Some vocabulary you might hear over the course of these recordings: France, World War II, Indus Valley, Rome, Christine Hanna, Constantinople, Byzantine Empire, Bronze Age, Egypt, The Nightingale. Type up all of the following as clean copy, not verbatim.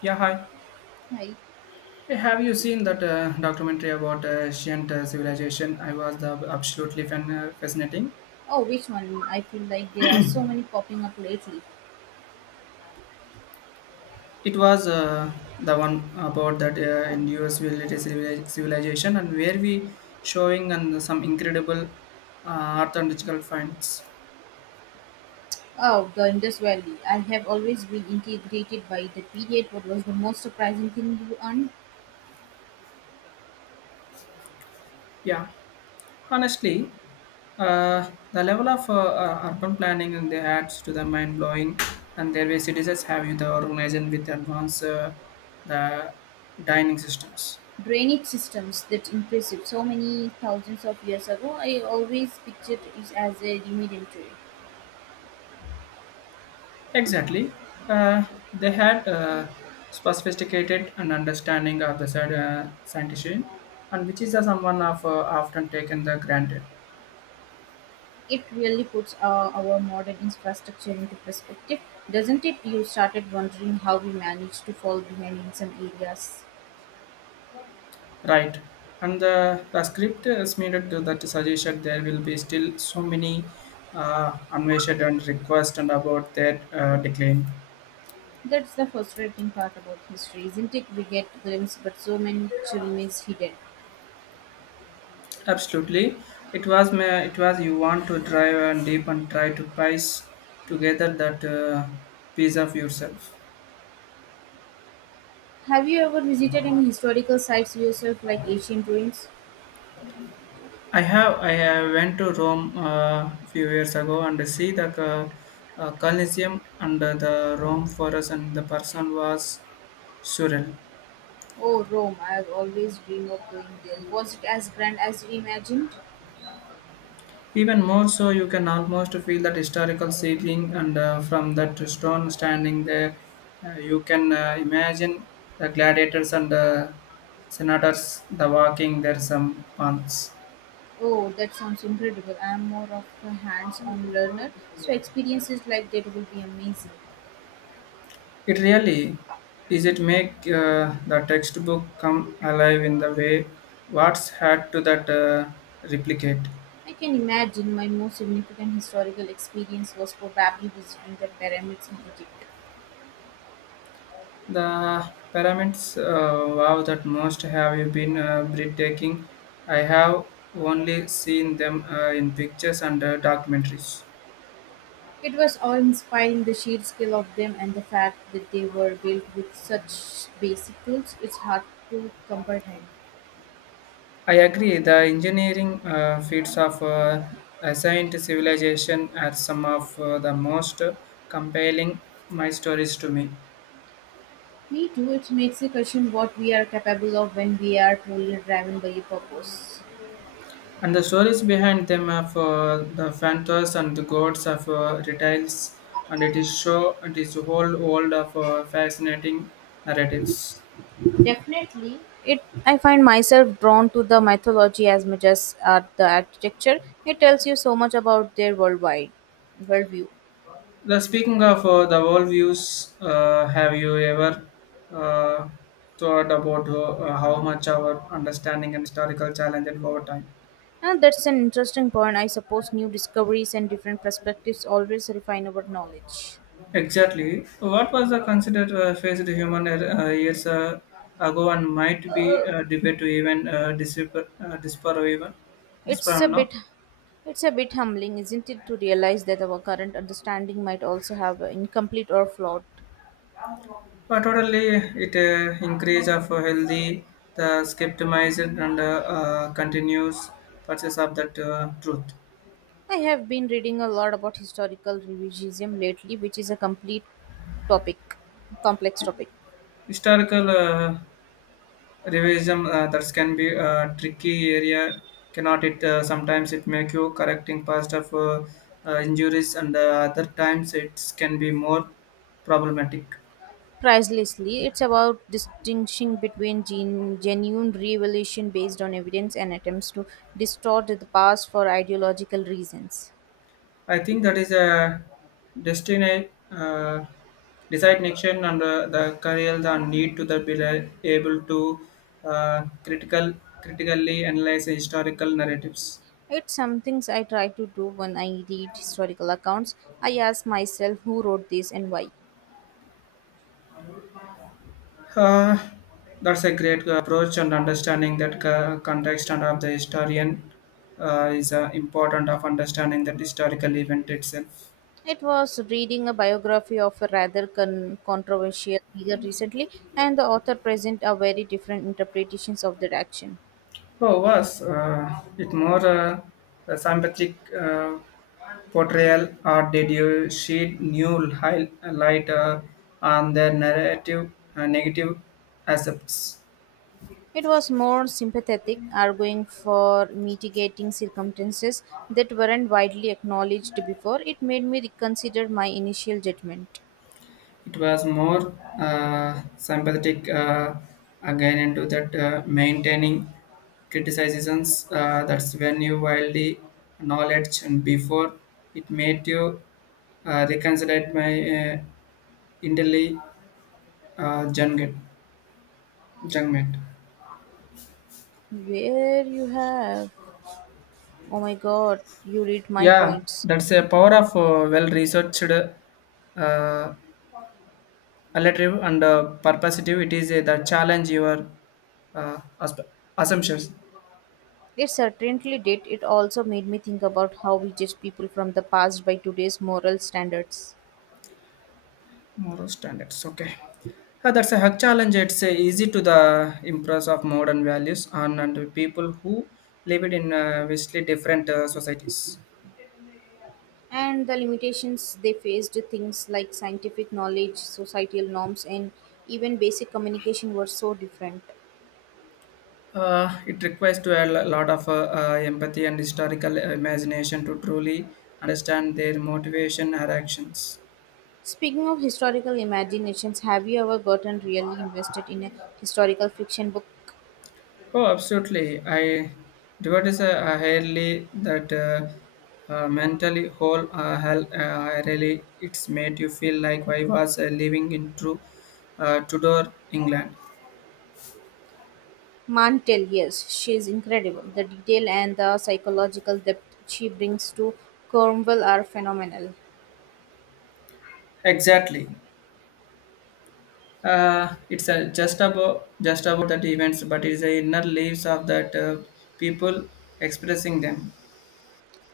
Yeah, hi. Hi. Hey, have you seen that documentary about ancient civilization? I was the absolutely fan, fascinating. Oh, which one? I feel like there are so many popping up lately. It was the one about that in US related civilization and where we showing and some incredible uh, archaeological finds. Oh, the Indus Valley. I have always been integrated by the period. What was the most surprising thing you on Yeah, honestly, the level of urban planning and they had to the mind blowing, and their way citizens have you the organization with advanced the dining systems. drainage systems? That's impressive. So many thousands of years ago, I always pictured it as a rudimentary. Exactly. Uh, they had a sophisticated and understanding of the side, scientist, and which is someone of often taken the granted. It really puts our modern infrastructure into perspective, doesn't it? You started wondering how we managed to fall behind in some areas. Right. And the script is made it to that suggestion there will be still so many unmeasured and request and about that decline. That's the frustrating part about history, isn't it? We get glimpses, but so much remains hidden. Absolutely. It was it was you want to drive and deep and try to piece together that piece of yourself. Have you ever visited any historical sites yourself, like ancient ruins? I went to Rome a few years ago and see the Colosseum and the Rome Forest and the person was surreal. Oh, Rome. I've always dreamed of going there. Was it as grand as you imagined? Even more so, you can almost feel that historical setting and from that stone standing there, you can imagine the gladiators and senators the walking there some paths. Oh, that sounds incredible. I am more of a hands-on learner, so experiences like that will be amazing. It really is. It make the textbook come alive in the way Watts had to that replicate. I can imagine my most significant historical experience was probably visiting the pyramids in Egypt. The pyramids, wow, that most have you been breathtaking. I have only seen them in pictures and documentaries. It was awe-inspiring the sheer skill of them and the fact that they were built with such basic tools it's hard to comprehend. I agree. The engineering feats of ancient civilization are some of the most compelling my stories to me. Me too, it makes you question what we are capable of when we are truly driven by a purpose. And the stories behind them of the phantoms and the gods of reptiles, and it is show it is a whole world of fascinating narratives. Definitely, it I find myself drawn to the mythology as much as at the architecture. It tells you so much about their worldwide worldview. The speaking of the worldviews, have you ever uh, thought about how much our understanding and historical challenges over time? And that's an interesting point. I suppose new discoveries and different perspectives always refine our knowledge. Exactly. What was the considered faced human years ago and might be debate to even It's disappear a now? bit it's a bit humbling, isn't it, to realize that our current understanding might also have incomplete or flawed. Totally, it increase of a healthy, the skepticism and continuous purchase of that truth. I have been reading a lot about historical revisionism lately, which is a topic, complex topic. Historical revision that can be a tricky area. Cannot it sometimes it make you correcting past of injuries and other times it can be more problematic. Pricelessly, it's about distinguishing between genuine revelation based on evidence and attempts to distort the past for ideological reasons. I think that is a destinate designation and the career the need to the be able to uh, critical critically analyze historical narratives. It's some things I try to do when I read historical accounts. I ask myself who wrote this and why. Uh, that's a great approach and understanding that context and of the historian is important of understanding that historical event itself. It was reading a biography of a rather controversial figure recently, and the author present a very different interpretations of that action. Oh, was it more a sympathetic portrayal, or did you shed new light on the narrative negative aspects? It was more sympathetic, arguing for mitigating circumstances that weren't widely acknowledged before. It made me reconsider my initial judgment. It was more sympathetic again into that maintaining criticisms. That's when you wildly knowledge, and before it made you reconsider my uh, internally jungle. Junk. Where you have? Oh my god, you read my Yeah, points. that's a power of well-researched uh, relative and purposive. It is the challenge your uh, asp- assumptions, It certainly did. It also made me think about how we judge people from the past by today's moral standards. moral standards. Okay, yeah, that's a hug challenge. It's easy to the impress of modern values on and people who live it in vastly different societies. And the limitations they faced things like scientific knowledge societal norms and even basic communication were so different. It requires to a lot of empathy and historical imagination to truly understand their motivation or actions. Speaking of historical imaginations, have you ever gotten really invested in a historical fiction book? Oh, absolutely. I devote is a highly that mentally whole hell, really it's made you feel like I was living in true Tudor England. Mantel, yes, she is incredible. The detail and the psychological depth she brings to Cornwall are phenomenal. Exactly. It's just about that events, but it's the inner leaves of that people expressing them.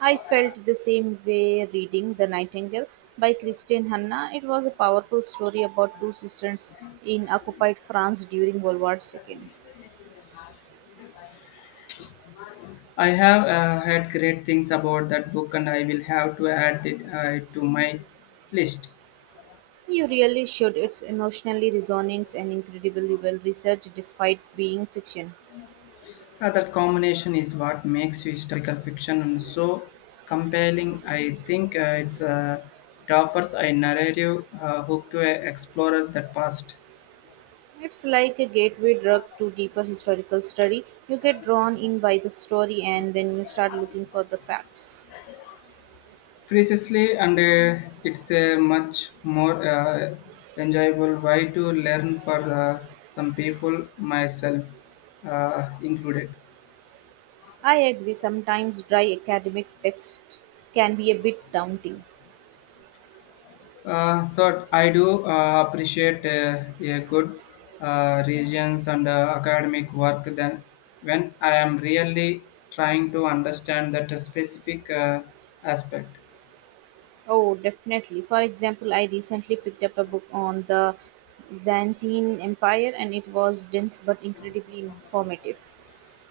I felt the same way reading The Nightingale by Christine Hanna. It was a powerful story about two sisters in occupied France during World War II. I have had great things about that book, and I will have to add it to my list. You really should. It's emotionally resonant and incredibly well researched despite being fiction. That combination is what makes historical fiction so compelling. I think it offers a narrative hook to explore that past. It's like a gateway drug to deeper historical study. You get drawn in by the story and then you start looking for the facts. Precisely, and it's a much more enjoyable way to learn for some people, myself included. I agree, sometimes dry academic texts can be a bit daunting. Thought I do appreciate a good regions and academic work then when I am really trying to understand that specific aspect. Oh, definitely. For example, I recently picked up a book on the Byzantine Empire and it was dense but incredibly informative.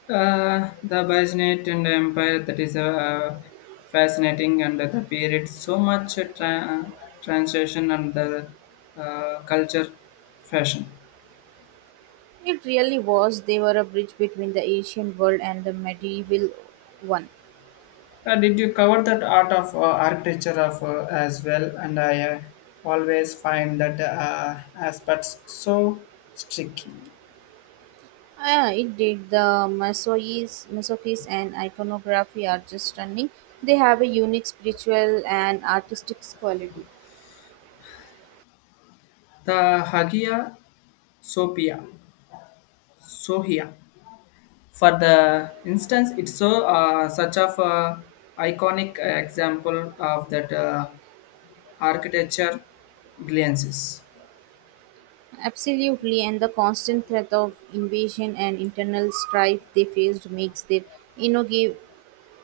The Byzantine and Empire that is fascinating and the period so much transition and the culture fashion. It really was. They were a bridge between the ancient world and the medieval one. Did you cover that art of architecture of as well? And I always find that aspects so striking. Ah, it did. The Masochis and iconography are just stunning. They have a unique spiritual and artistic quality. The Hagia Sophia, Sohia, for the instance, it's so such of a iconic example of that architecture glances. Absolutely, and the constant threat of invasion and internal strife they faced makes their innovative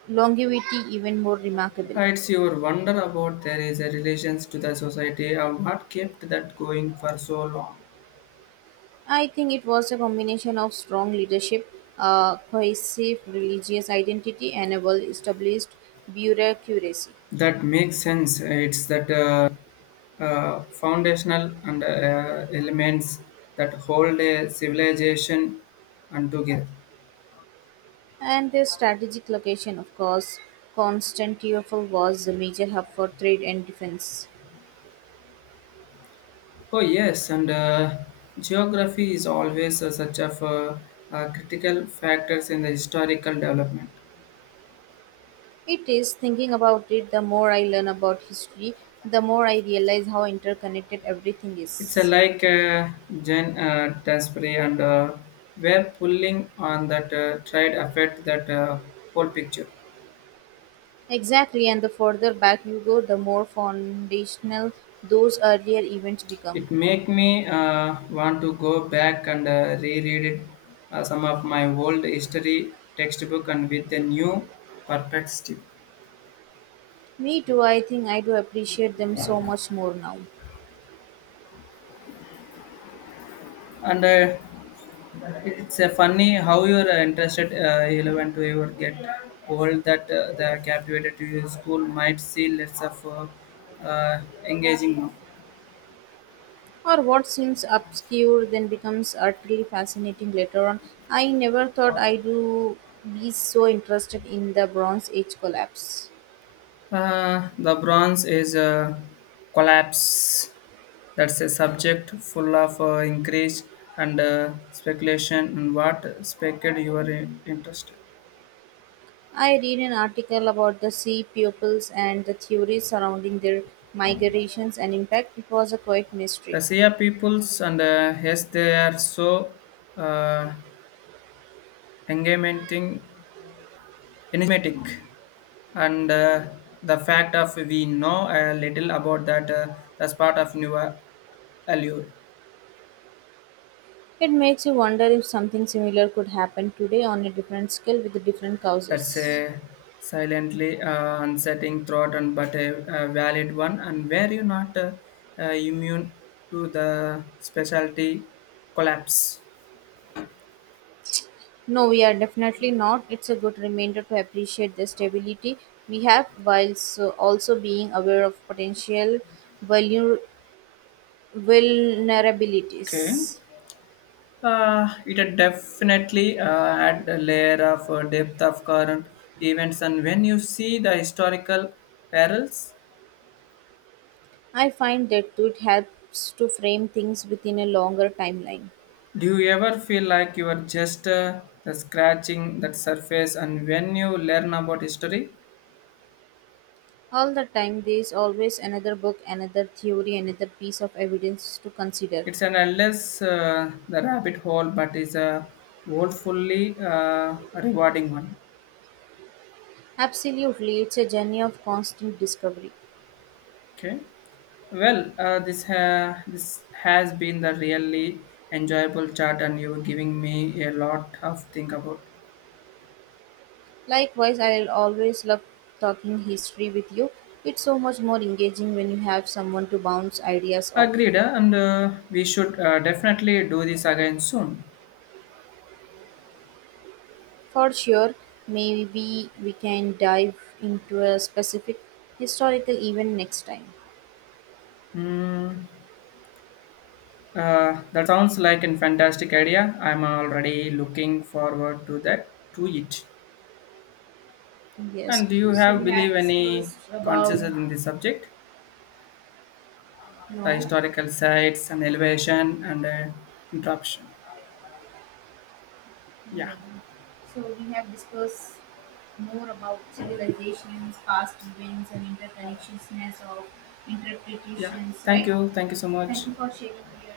longevity even more remarkable. It's your wonder about there is a relations to the society of what kept that going for so long. I think it was a combination of strong leadership, a cohesive religious identity, and a well established bureaucracy. That makes sense. It's that foundational and elements that hold a civilization and together. And their strategic location, of course, Constantinople was a major hub for trade and defense. Oh yes, and geography is always such of critical factors in the historical development. It is thinking about it, the more I learn about history, the more I realize how interconnected everything It's is. like Jen Tasbury and we're pulling on that tried effect that whole picture. Exactly, and the further back you go, the more foundational those earlier events become. It make me want to go back and reread it, some of my old history textbook and with a new perspective. Me too, I think I do appreciate them so much more now. And it's a funny how you're interested relevant to ever get old that the captivated to your school might see less of engaging now. Or what seems obscure then becomes utterly fascinating later on. I never thought I do be so interested in the Bronze Age collapse. The bronze is a collapse. That's a subject full of increase and speculation and what spec'd you are interested. I read an article about the sea pupils and the theories surrounding their migrations and impact. It was a quite The mystery. Sia peoples and yes, they are so uh, engaging, enigmatic, and the fact of we know a little about that that's part of new allure. It makes you wonder if something similar could happen today on a different scale with different That's causes. a silently unsettling thought, and but a valid one. And were you not uh, immune to the specialty collapse? No, we are definitely not. It's a good reminder to appreciate the stability we have whilst also being aware of potential vulner- Okay. vulnerabilities. It had definitely had a layer of depth of current events, and when you see the historical perils, I find that too, it helps to frame things within a longer timeline. do you ever feel like you are just the scratching that surface? And when you learn about history, All the time, there is always another book, another theory, another piece of evidence to consider. it's an endless the rabbit hole, but is a woefully rewarding one. Absolutely, it's a journey of constant discovery. Okay. Well, this has been the really enjoyable chat, and you were giving me a lot of think about. Likewise, I'll always love talking history with you. It's so much more engaging when you have someone to bounce ideas off. Agreed, and we should definitely do this again soon. For sure, maybe we can dive into a specific historical event next time. Hmm. That sounds like a fantastic idea. I'm already looking forward to that to it. Yes. And do you So have we believe have any discussed about consciousness in this subject? The no. historical sites and elevation and interruption. Yeah, Yeah. So we have discussed more about civilizations, past events, and interconnections of yeah. interpretations. Thank Right. you. Thank you so much. Thank you for sharing your